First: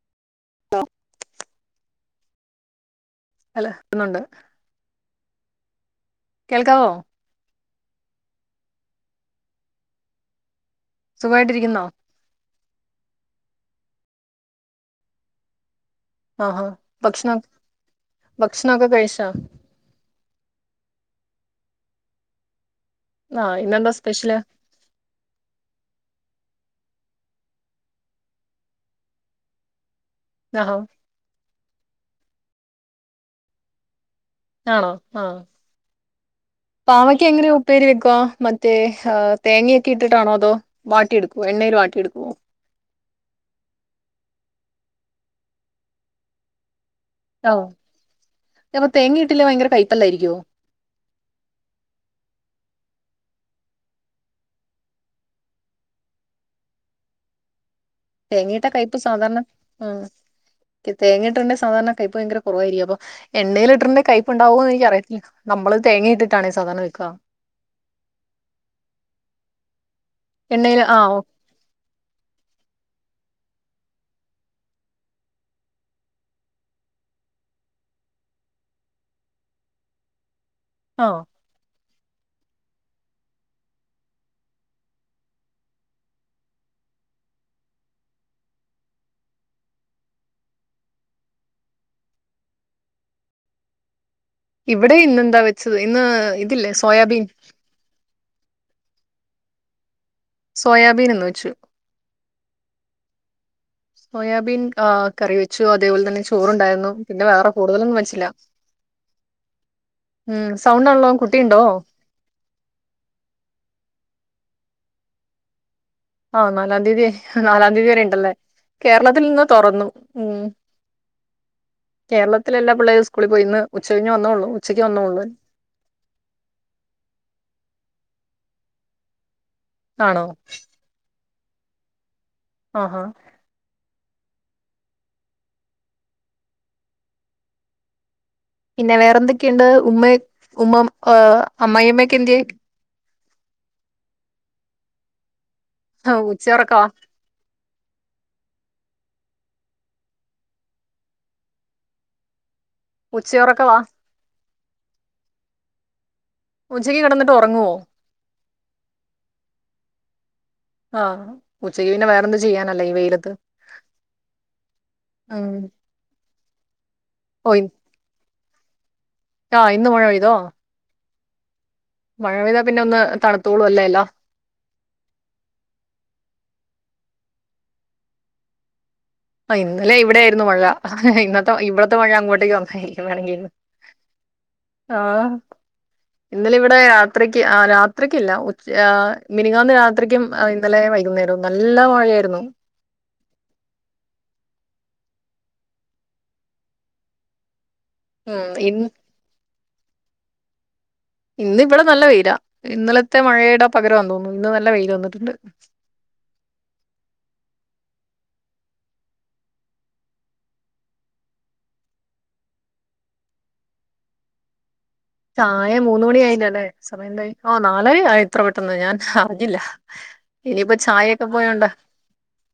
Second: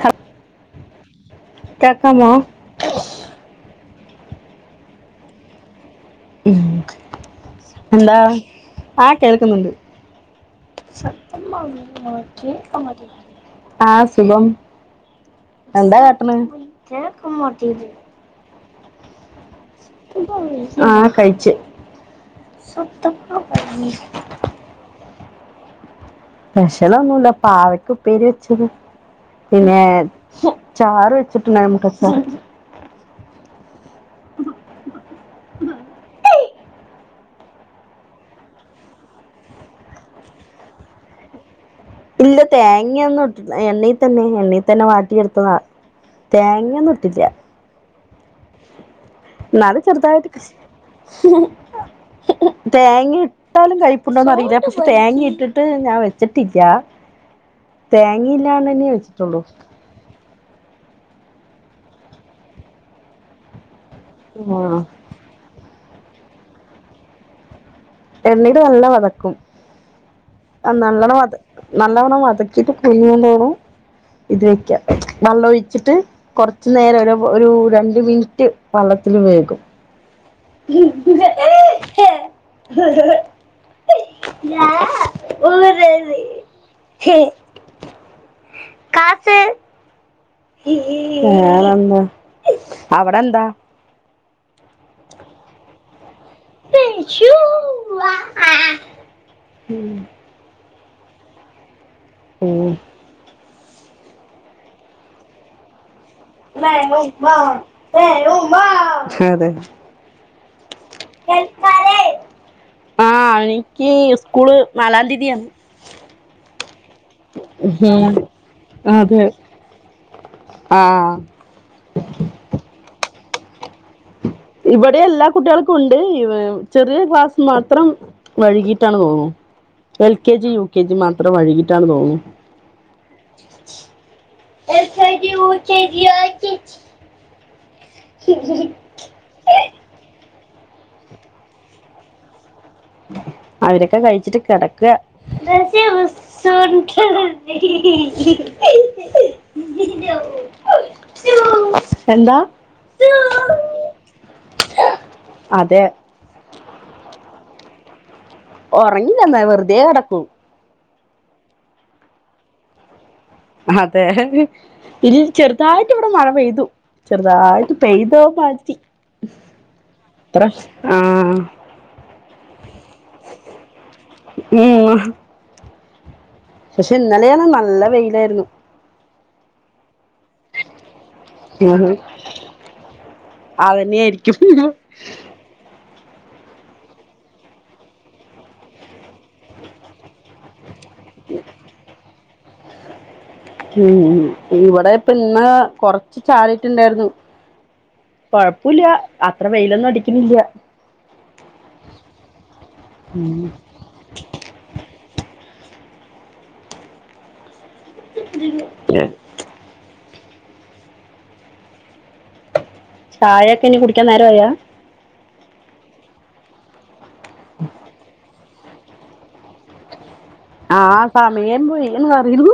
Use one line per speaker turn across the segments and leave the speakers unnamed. ഹപ്
ആ
എക്‌സാമോ
ഹലോ ക്കുന്നുണ്ട് കേൾക്കാവോ
എന്താ ആ കേൾക്കുന്നുണ്ട്
സുഖമായിട്ടിരിക്കുന്നോ
[unintelligible] ആ സുഖം എന്താ കാട്ട്ണേ
ആഹാ ഭക്ഷണം ഭക്ഷണൊക്കെ കഴിച്ചോ
ആ കഴിച്ചു
ആ ഇന്നെന്താ സ്പെഷ്യല്
സ്പെഷ്യലൊന്നുല്ല പാവക്ക ഉപ്പേരി വെച്ചത് പിന്നെ
ആഹാ
ചാറ് വെച്ചിട്ട്ണ്ടാ [unintelligible] [unintelligible]
ആണോ ആ പാവയ്ക്ക എങ്ങനെ ഉപ്പേരി വെക്കോ മറ്റേ തേങ്ങയൊക്കെ ഇട്ടിട്ടാണോ അതോ വാട്ടിയെടുക്കോ എണ്ണയിൽ വാട്ടി
ഇല്ല തേങ്ങയൊന്നും ഇട്ടിട്ട് എണ്ണയി തന്നെ എണ്ണ തന്നെ വാട്ടി എടുത്തതാ തേങ്ങയൊന്നും ഇട്ടില്ല
ആഹ് അപ്പൊ തേങ്ങയിട്ടില്ലേ ഭയങ്കര
എന്നാലും ചെറുതായിട്ട്
കയ്പ്പല്ലായിരിക്കുവോ
തേ ങ്ങ ഇട്ടാലും കയ്പ്പ് ഉണ്ടോന്ന് അറിയില്ല പക്ഷെ തേങ്ങ ഇട്ടിട്ട് ഞാൻ വെച്ചിട്ടില്ല തേങ്ങയില്ലാണ്ട്‌
തേങ്ങയിട്ടാ
തന്നെയേ വെച്ചിട്ടുള്ളു
തേങ്ങയിട്ടുണ്ടേൽ സാധാരണ കയ്പ് ഭയങ്കര കുറവായിരിക്കും അപ്പ എണ്ണയിലിട്ടുണ്ടേൽ കൈയ്പ്പുണ്ടാവുമോന്ന്
ആ
എനിക്കറിയത്തില്ല നമ്മള് തേങ്ങ ഇട്ടിട്ടാണേ സാധാരണ വെക്കാ
എണ്ണയിട്ട് നല്ല വതക്കും ആ
എണ്ണയില് ആഹ്
നല്ലവണ്ണം വത നല്ലവണം വതക്കിട്ട് [unintelligible] ഇത് വെക്കാം വെള്ളം ഒഴിച്ചിട്ട് കൊറച്ച് നേരം ഒരു ഒരു രണ്ട് മിനിറ്റ് വെള്ളത്തിൽ വേകും
ആഹ്
[unintelligible] [unintelligible] [unintelligible] വേറെ എന്താ അവിടെ എന്താ
ഇവിടെ ഇന്നെന്താ വെച്ചത് ഇന്ന് ഇതില്ലേ സോയാബീൻ
[unintelligible] ആ ഉം
സോയാബീൻ ഇന്ന് വെച്ചു
ഉം
സോയാബീൻ ആ കറി വെച്ചു അതേപോലെ തന്നെ ചോറുണ്ടായിരുന്നു പിന്നെ വേറെ കൂടുതലൊന്നും വെച്ചില്ല
[unintelligible] അതെ
ഉം സൗണ്ട് ആണല്ലോ കുട്ടിയുണ്ടോ
[unintelligible] ആ എനിക്ക് സ്കൂള് നാലാം തീതിയാണ്
ആഹ് നാലാം തീയതി, നാലാം തീയതി വരെ ഇണ്ടല്ലേ.
അതെ
കേരളത്തിൽ ഇന്ന് തൊറന്നു. ഉം
ആ
കേരളത്തിലെല്ലാ പിള്ളേരും സ്കൂ സ്കൂളി പോയി ഇന്ന് ഉച്ച കഴിഞ്ഞ് വന്നോളൂ ഉച്ചയ്ക്ക്
ഇവിടെ
വന്നോളൂ
എല്ലാ കുട്ടികൾക്കും ഉണ്ട് ചെറിയ ക്ലാസ് മാത്രം വൈകിട്ടാണെന്ന് തോന്നുന്നു എൽ
ആണോ
K G U K G മാ എത്ര വഴകിട്ടാണ് തോന്നുന്നു
ആഹ് ആഹ്
എൾക്കെ ജി യുകെജി ചെയ ജ [unintelligible]
പിന്നെ വേറെൻ ഉമ്മ ഏഹ് അമ്മായിയമ്മക്കെ- ന്ത്യെ?
അവരൊക്കെ കഴിച്ചിട്ട് കിടക്കുക ഹ്
ആ, ഉച്ചയുറക്കവാ
ഹ് [unintelligible] എന്താ?
ഉച്ചയുറക്കവാ
അതെ
ഉച്ചയ്ക്ക് കെടന്നിട്ട് ഒറങ്ങോ? [inaudible]
ഉറങ്ങി ഇല വെറുതെ കിടക്കൂ
ആഹ് ഉച്ചയ്ക്ക് പിന്നെ വേറെൊന്ത് ചെയ്യാനല്ലേ ഈ വെയില
അതെ ഇനി
ഉം
ചെറുതായിട്ട് ഇവിടെ മഴ പെയ്തു
ഓ ഇ-
ചെറുതായിട്ട് പെയ്തോ മാറ്റി
ആ ഇന്ന് മഴ പെയ്തോ
അത്ര ആ ആ
മഴ പെയ്താ പിന്നെ ഒന്ന് തണുത്തോളൂ ല്ല എല്ലാം
ഉം പക്ഷെ ഇന്നലെയാണ് നല്ല വെയിലായിരുന്നു.
അയിന്ദ ലെ ഇവിടെയായിരുന്നു മഴ. ഇന്നത്തെ ഇവിടത്തെ മഴ അങ്ങോട്ടേക്ക് വന്നതായിരിക്കും വേണെങ്കില്
അതന്നെയായിരിക്കും
ആഹ് ഇന്നലെ ഇവിടെ രാത്രിക്ക്, ആഹ് രാത്രിരിക്കില്ല. ഉച് ഏഹ് മിനങ്ങാന്ന് രാത്രിക്കും ഇന്നലെ വൈകുന്നേരും നല്ല മഴയായിരുന്നു.
ഇവിടെപ്പ ഇന്ന കൊറച്ച് ചാറി ട്ടുണ്ടായിരുന്നു
ഉം ഇ
കുഴപ്പില്ല അത്ര വെയിലൊന്നും അടിക്കുന്നില്ല
ഇന്ന് ഇവിടെ നല്ല വെയിലാ ഇന്നലത്തെ
ഉം
മഴയുടെ പകരം തോന്നുന്നു ഇന്ന് നല്ല വെയിൽ വന്നിട്ടുണ്ട്
ഏ ചായൊക്കെ ഇനി കുടിക്കാൻ നേരമായാ?
ചായ മൂന്ന മണി ആയില്ലല്ലേ സമയം എന്തായി ഓ നാലര ആയി ഇത്ര പെട്ടെന്ന് ഞാൻ അറിഞ്ഞില്ല. ഇനിയിപ്പോ
ആ
ചായയൊക്കെ
സമയം
പോയണ്ട
പോയി എന്ന് പറയുന്നു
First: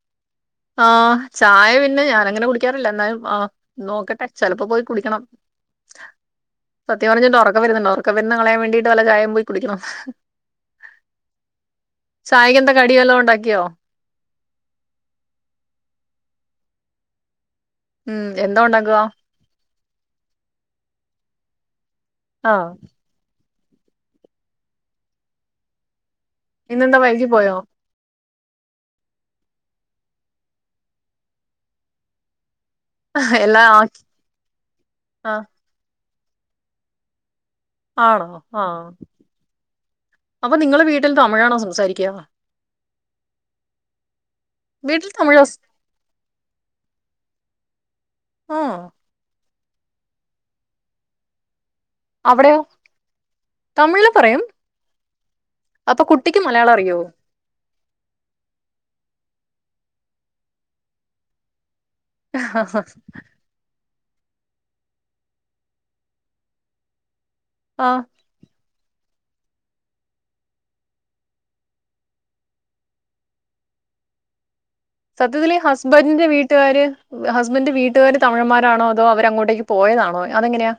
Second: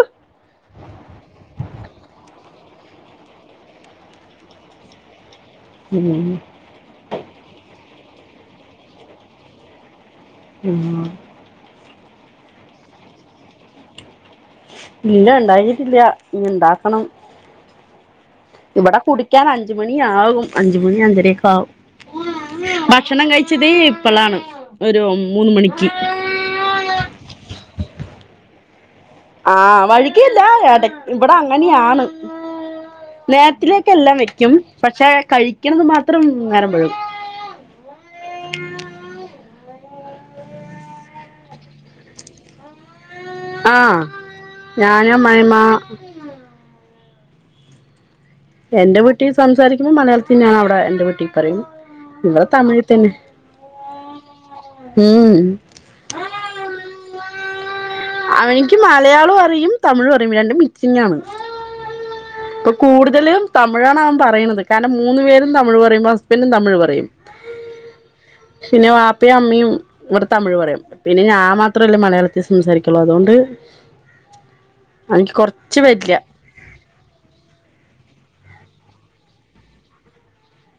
ആഹ ചായ പിന്നെ പിന്നെ ഞാനങ്ങനെ കുളിക്കാറില്ല എന്നാലും ആ നോക്കട്ടെ ചെലപ്പോ പോയി കുളിക്കണം
ഉം
സത്യം പറഞ്ഞിട്ട് ഒറക്ക ഒറക്കം വരുന്നത് കളയാൻ വേണ്ടീട്ട് വല്ല ചായേം പോയി കുടിക്കണോ
ഉം
ചായക്കെന്താ കടിവല്ലോം ഉണ്ടാക്കിയോ
ഇല്ല ഇണ്ടാക്കിട്ടില്ല ഇനി ഇണ്ടാക്കണം
ഉം എന്താ ഉണ്ടാക്കുക
മണിയാവും അഞ്ചുമണി അഞ്ചര ഒക്കെ ആവും
ആഹ്
ഭക്ഷണം കഴി ചിത് ഇപ്പളാണ് ഒരു മൂന്നു മണിക്ക്
ഇന്നെന്താ വൈകി പോയോ
ആഹ് വയികിയില്ല ഇട ഇവിടെ അങ്ങനെയാണ്
എല്ലാം
നേരത്തിലേക്കെ
ആക്കി
എല്ലാം വെക്കും പക്ഷെ
ആഹ്
കഴിക്കുന്നത് മാ [unintelligible] നേരംമ്പഴും
ആണോ ആ അപ്പൊ നിങ്ങള് വീട്ടിൽ തമിഴാണോ സംസാരിക്ക്യ
ആ ഞാന്
വീട്ടിൽ തമിഴാ
അമ്മായിമ്മ
ആഹ്
എന്റെ വീട്ടി സംസാരിക്കുമ്പോ മലയാളത്തി അവിടെ എന്റെ വീട്ടി പറയും ഇവിടെ
അവിടെയോ
തമിഴിൽ തന്നെ
തമിഴില് പറയും
ഉം
അപ്പൊ കുട്ടിക്ക് മലയാളം അറിയോ
അവനിക്ക് മലയാളോം അറിയും തമിഴും അറിയും രണ്ടും മിക്സിങ്ങാണ് ഇപ്പൊ കൂടുതലും തമിഴാണ് അവൻ പറയുന്നത് കാരണം മൂന്നു പേരും തിമിഴ് പറയുമ്പോ ഹസ്ബന്റും തമിഴ് പറയും
ആഹ്
[inaudible] പിന്ന വാപ് [unintelligible] അമ്മയും ഇവിടെ തമിഴ് പറയും. പിന്നെ ഞാൻ മാത്രമല്ലേ മലയാളത്തിൽ സംസാരി [unintelligible] അതുകൊണ്ട് എനിക്ക്
സത്യത്തിലീ
കൊറച്ച് പറ്റില്ല
ഹസ്ബന്റെ വീട്ടുകാര് ഹസ്ബന്റെ വീട്ടുകാര് തമിഴന്മാരാണോ? അതോ അവര് അങ്ങോട്ടേക്ക് പോയതാണോ? അതെങ്ങനെയാ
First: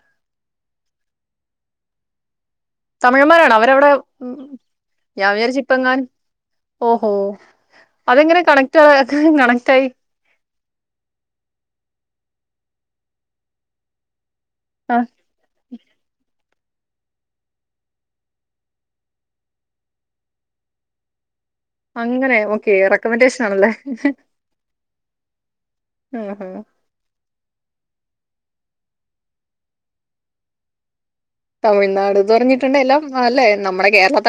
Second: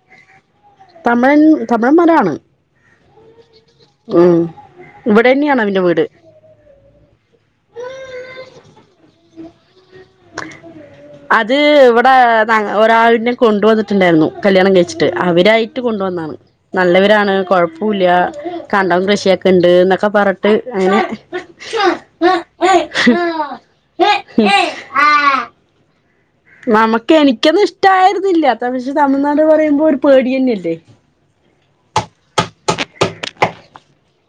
തമിഴൻ, തമിഴന്മാരാണ്.
തമിഴ്മാരാണോ അവ [unintelligible] മ്
ഉം ഇവിടെ
ഞാൻ വിചാരിച്ചു
തന്നെയാണ് അവന്റെ
ഇപ്പങ്ങാനും
വീട്
ഓഹോ അതെങ്ങനെ കണക്റ്റ് [unintelligible] [unintelligible]
അത് ഇവ്ടെ ന ഒരാളിനെ കൊണ്ടുവന്നിട്ടുണ്ടായിരുന്നു കല്യാണം
ആ
കഴിച്ചിട്ട് അവരായി [unintelligible] കൊണ്ടുവന്നാണ് നല്ലവരാണ് കൊഴപ്പൂല്ല കണ്ടം കൃഷിയൊക്കെ ഉണ്ട് എന്നൊക്കെ പറഞ്ഞിട്ട് അങ്ങനെ
അങ്ങനെ ഓക്കെ റെക്കമെന്റേഷൻ ആണല്ലേ ആഹാ.
നമ്മക്ക് എനി ക്കൊന്ന് ഇഷ്ടായിരുന്നില്ല പക്ഷേ തമിഴ്നാട് പറയുമ്പോൾ ഒരു പേടി തന്നെയല്ലേ
തമിഴ്നാട്ന്ന് പറഞ്ഞിട്ടുണ്ട് എല്ലാം അല്ലെ നമ്മുടെ കേരള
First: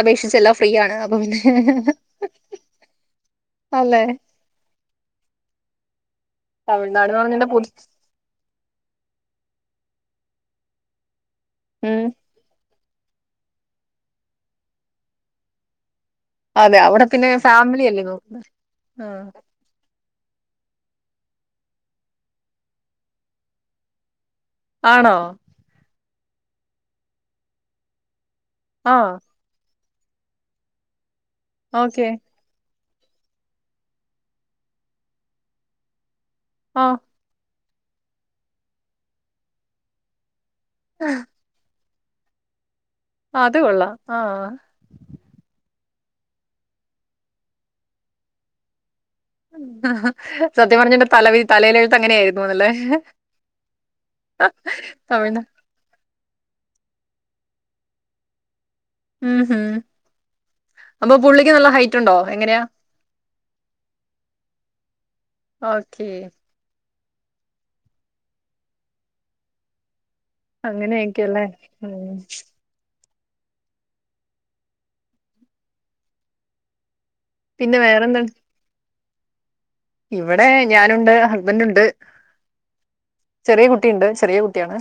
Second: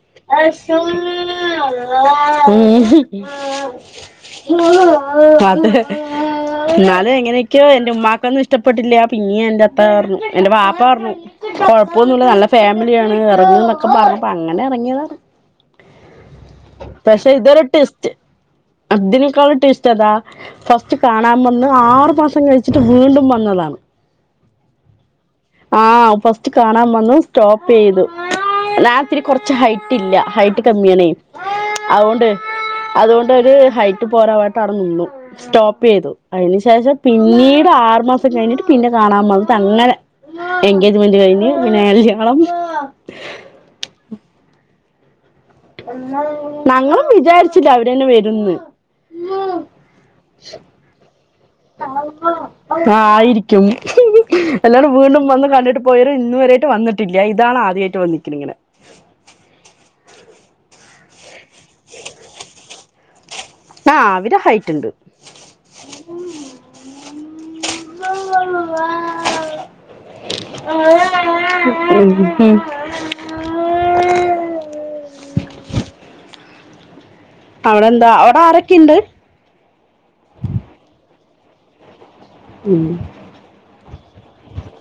ഉം
അല്ലേ
അതെ
തമിഴ്നാട്
ഞാന്
എന്ന് പറഞ്ഞിട്ട്
എങ്ങനെയൊക്കെയോ
പുതു
എന്റെ ഉമ്മാക്കൊന്നും ഇഷ്ടപ്പെട്ടില്ല പിന്നീട് എന്റെ അത്താ പറഞ്ഞു എൻ്റെ വാപ്പ പറഞ്ഞു
ഉം
കൊഴപ്പൊന്നില്ല നല്ല ഫാമി ഫാമിലിയാണ് പറഞ്ഞുനൊക്കെ പറഞ്ഞപ്പൊ അങ്ങനെ എറക്ക മിററെ
അതെ അവിടെ പിന്നെ ഫാമിലി അല്ലേ നോക്കുന്നെ
അതിനെകാട്ടിലും ടിസ്റ്റ് അതാ ഫസ്റ്റ് കാണാൻ വന്ന് ആറു മാസം കഴിച്ചിട്ട് വീണ്ടും വന്നതാണ്
ആണോ
ആഹ് ഫസ്റ്റ് കാണാൻ വന്നു സ്റ്റോപ്പ് ചെയ്തു
ആ
നാൻ കൊറച്ച് ഹൈറ്റ് റ്റില്ല ഹൈറ്റ് കമ്മിയാണേ
ഓക്കെ
അതോണ്ട് അതുകൊണ്ട് ഒരു ഹൈറ്റ് പോരാവട്ട് അവിടെനിന്നു സ്റ്റോപ്പ് ചെയ്തു അതിന്
ആ
ശേഷം പിന്നീട് ആറ് മാസം കഴിഞ്ഞിട്ട് പിന്നെ കാണാൻവന്നു തങ്ങനെ എൻഗേജ്മെന്റ് കഴിഞ്ഞ് പിന്നെ കല്യാണം ങ്ങളും
അത് കൊള്ളാം ആ
നങ്ങളും വിചാരിച്ചില്ല അവര് തന്നെ വരുവെന്ന്
ആഹാ സത്യം പറഞ്ഞാഎന്റെ തലവിധി തലയിലെഴുത്ത് അങ്ങനെ യായിരുന്നുന്നല്ലേ
ആ ആയിരിക്കും എല്ലാരും വീണ്ടും
തമിഴ്നാ
വന്ന് കണ്ടിട്ട് പോയവര് ഇന്ന് വരായിട്ട് വന്നിട്ടില്ല ഇതാണ് ആദ്യമായിട്ട് വന്നിക്കുന്നത് ഇങ്ങനെ
ഉം ഹും അപ്പൊ പുള്ളിക്ക് നല്ല ഹൈറ്റ് ഉണ്ടോ എങ്ങനെയാ
ആ അവര് ഹൈറ്റുണ്ട്
ഓക്കെ
ഉ ഉം
പിന്നെ
അവിടെ എന്താ
വേറെന്താണ്
അവിടെ ആരൊക്കെയിണ്ട്
ഇവിടെ ഞാനുണ്ട് ഹസ്ബൻഡ് ഉണ്ട്
ഉം
ചെറിയ കുട്ടിയിണ്ട് ചെറിയ കുട്ടിയാണ്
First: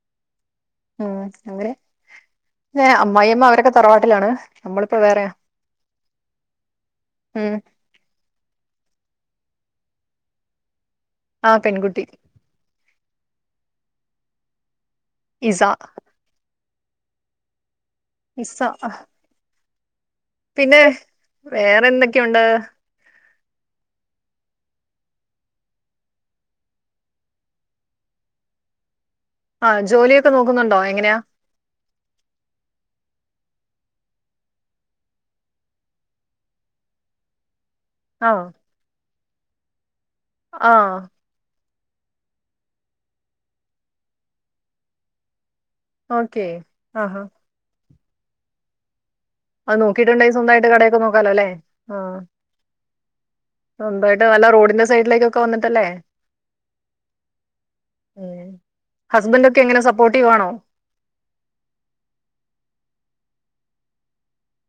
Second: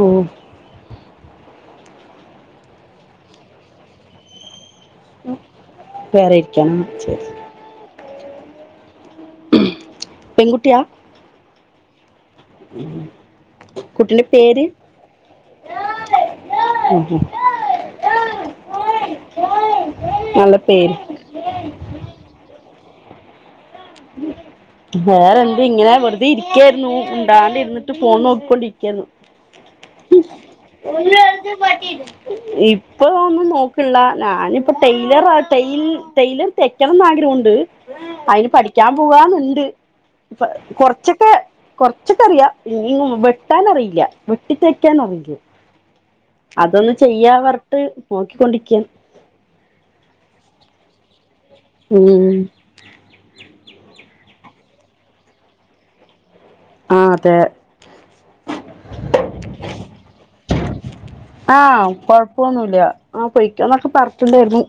ഓ
മ്മ് അങ്ങനെ പിന്നെ അമ്മായിമ്മ അവരക്കെ തറവാട്ടിലാണ് നമ്മളിപ്പോ വേറെയാ
വേറെ ഇരിക്കണം ശരി
ഉം
പെൺകുട്ടിയാ
ആ പെൺകുട്ടി
കുട്ടീൻ്റെ പേര്
ഇസാ
ഉം ഉം
ഇസാ
നല്ല
പിന്നെ
പേര്
വേറെ എന്തെക്കെ ഉണ്ട്
വേറെന്ത് ഇങ്ങനെ വെറുതെയിരിക്കായിരുന്നു മുണ്ടാണ്ടിരുന്നിട്ട് ഫോൺ നോക്കിക്കൊണ്ടിരിക്കായിരുന്നു
ആ ജോലിയൊക്കെ നോക്കുന്നുണ്ടോ എങ്ങനെയാ
ഇപ്പൊ നോക്കിള്ള ഞാനിപ്പ ടെയ്‌ലറാ ടെയ്ൽ ടെയ്‌ലർ തെയ്ക്കണം ന്നാഗ്രഹുണ്ട്
ആ
അയിന് പഠി പോവാന്ന്ണ്ട്
ആ
കൊറച്ചൊക്കെ കൊറച്ചൊക്കെറിയാം ഇനി വെട്ടാനറിയില്ല വെട്ടിത്തയ്ക്കാനറിയില്ല
ഓക്കെ
അതൊന്ന്
ആഹാ
ചെയ്യാ വർട്ട് നോക്കിക്കൊണ്ടിരിക്കാം
അത് നോക്കിട്ടുണ്ടെങ്കി സ്വന്തായിട്ട് കടയൊക്കെ നോക്കാലോ അല്ലെ
മ്മ്
സ്വന്തായിട്ട് വല്ല റോഡിന്റെ സൈഡിലേക്കൊക്കെ വന്നിട്ടല്ലേ
ആ അതെ
ഹസ്ബന്റോക്കെങ്ങനെ സപ്പോർട്ടീവാണോ
ആ കൊഴപ്പൊന്നുല്ല അ പൊയ്‌ക്കൊന്നൊക്കെ പറഞ്ഞിട്ടുണ്ടായിരുന്നു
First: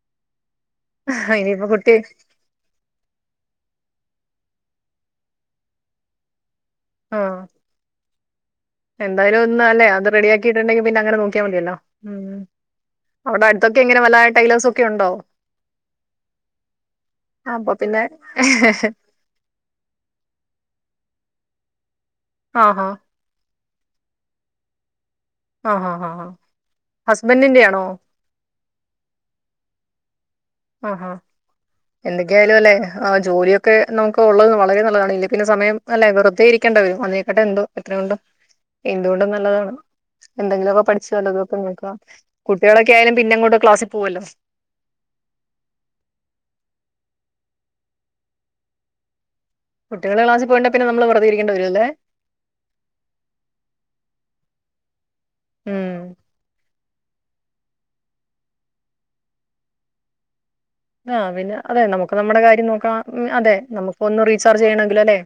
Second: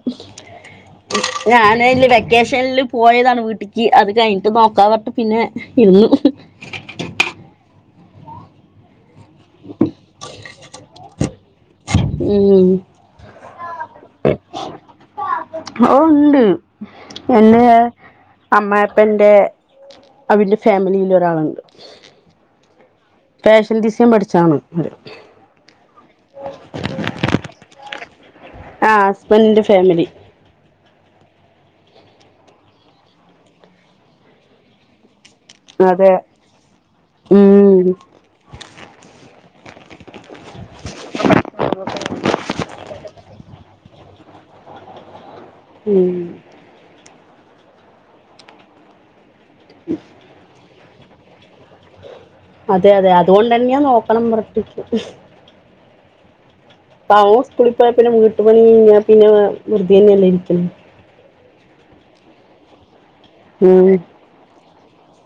ഇനിയിപ്പോ കുട്ടി
ഞാനെല് വെക്കേഷനില് പോയതാണ് വീട്ട് ജി അത് കഴിഞ്ഞിട്ട് നോക്കാന്ന് പറന്ട്ട് പിന്നെ ഇന്ന്
ആ എന്തായാലും ഒന്നല്ലേ അത് റെഡിയാക്കിട്ടിട്ടുണ്ടെങ്കി പിന്നങ്ങനെ നോ [unintelligible] മതിയല്ലോ മ്മ്
ഉം
അവിടടുത്തൊക് ക്കെങ്ങനേ വല്ല ടൈലോസൊക്കെ ഉണ്ടോ
ഓ ഇണ്ട് എൻ്റെ
അപ്പൊ പിന്നെ
അമ്മായിപ്പൻ്റെ അവരടെ ഫാമിലിയിലൊ ഒരാളെണ്ട്
ആഹാ
ഫാഷൻ ഡിസൈൻ പഠിച്ചാണ് ഒരു
ആ ആ ഹാ ഹാ ആ ഹസ്ബന്റിന്റെ ആണോ
ആ ഹസ്ബന്റിന്റെ ഫാമിലി
ആഹാ എന്തൊക്കെയായാലും അല്ലെ ആ ജോലിയൊക്കെ നമുക്ക് ഉള്ളത് വളരെ നല്ലതാണല്ലേ പിന്നെ സമയം അല്ലെ
അതെ
വെറുതെ ഇരിക്കേണ്ട വരും അന്നേക്കട്ടെ എന്തോ
ഉം
എത്ര കൊണ്ടും എന്തുകൊണ്ടും നല്ലതാണ് എന്തെങ്കിലുമ ഒക്കെ പഠിച്ചാലോതൊക്കെ നോക്ക കുട്ടികളൊക്കെ ആയാലും പിന്നെ അങ്ങോട്ട് ക്ലാസ് പോവല്ലോ
ഉം
കുട്ടികള് ക്ലാസി പോയിണ്ട പിന്നെ നമ്മള് വെറുതെ ഇരിക്കേണ്ടി വരും അല്ലേ
അതെ അതെ അതുകൊണ്ട് തന്നെയാ നോക്കണംന്നു പറഞ്ഞിട്ടിരിക്കണത്
ഉം
അവൻ സ്കൂളി പോയ പിന്നെ വീട്ടു പണി കഴിഞ്ഞാ പിന്നെ വെറുതെ തന്നെയല്ലേ ഇരിക്കല്
ആഹ പിന്നെ അതെ നമുക്ക് നമ്മുടെ കാര്യം നോക്കാം ഉം അതെ
ഉം
നമുക്ക് ഒന്ന് റീചാർജ് ചെയ്യണെ ഇല്ല ലെ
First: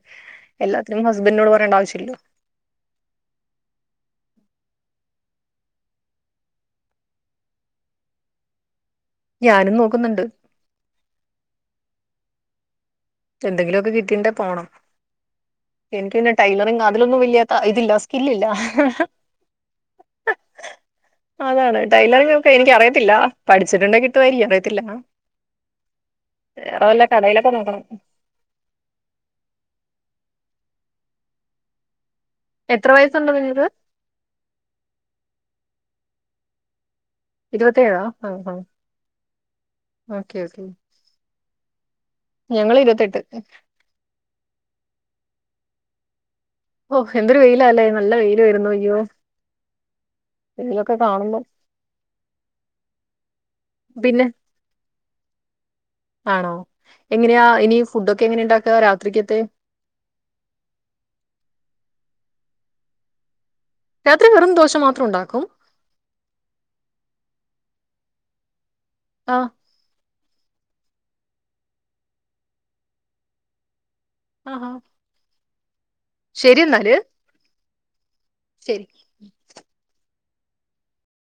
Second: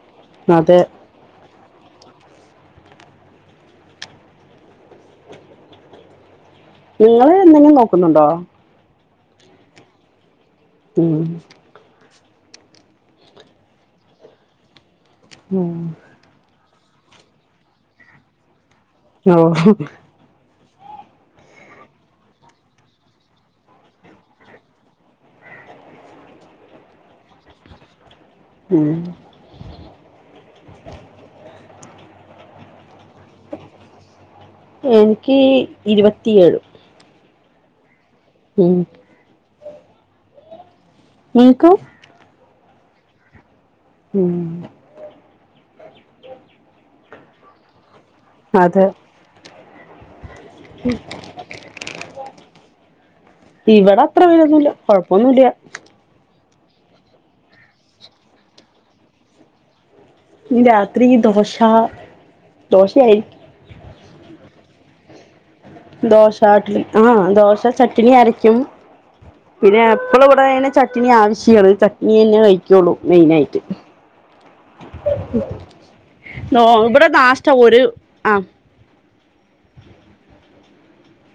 അതെ
എല്ലാത്തിനും ഹസ്ബന്റ്നോട് പറ ചോദിക്കേണ്ട ആവശ്യില്ലല്ലോ
നിങ്ങള് എന്തെങ്കിലും നോക്കുന്നുണ്ടോ
ഞാനും നോക്കുന്നണ്ട്
ഇം
എന്തെങ്കിലും ഒക്കെ കിട്ടീണ്ട പോണം
ഉം
എനിക്ക്ന്നെ ടൈലറിങ് അതിലൊന്നും വലിയ ത ഇതില്ല സ്കില്ലില്ല
ആഹ
അതാണ് ടൈലറിങ്ങ ഒക്കെ എനിക്ക അറിയത്തില്ല പഠിച്ചിട്ടുണ്ട കിട്ടുമായിരിക്കും അറിയത്തില്ല വേറെ വല്ല കടയിലൊക്കെ നോക്കണം
ഉം
എത്ര വയസ്സുണ്ട് നിങ്ങക്ക്
എനിക്ക് ഇരുപത്തിയേഴ്
ഇരുവത്തിഎഴാ ആഹ ആഹ
ഉം
ഓക്കെ ഓക്കെ
നിങ്ങക്കോ
ഞങ്ങള് ഇരുപത്തെട്ട്
ഉം
ഓഹ എന്ത്രരു വെയിൽഅലെ
അതെ.
വെയിലൊക്കെ കാണുമ്പോ
ഇവിടെ അത്ര
പിന്നെ
വെയിലൊന്നുല്ലാ കൊഴപ്പൊന്നുല്ല്യാ
ആണോ എങ്ങനെയാ ഇനി ഫുഡ് ഒക്കെ എങ്ങനെയ ഇണ്ടാക്കുക രാത്രിക്കത്തെ
ഇ രാത്രി ദോശ ദോശയായിരിക്കും
രാത്രി വെറും ദോശ മാത്രം ഉണ്ടാക്കും
ദോശാട്ടിൽ ആഹ് ദോശ ചട്ട്ണി അരക്കും.
ആ
പിന്നെ എപ്പളു വടെ അയ്ന് ചട്ട് ട്നി ആവശ്യാണ്. ചട്നി തന്നെ കഴിക്കുള്ളൂ മെയിനായിട്ട്.
ആഹാ
നോ ഇവിടെ നാഷ്ട ഒര്
ശരി.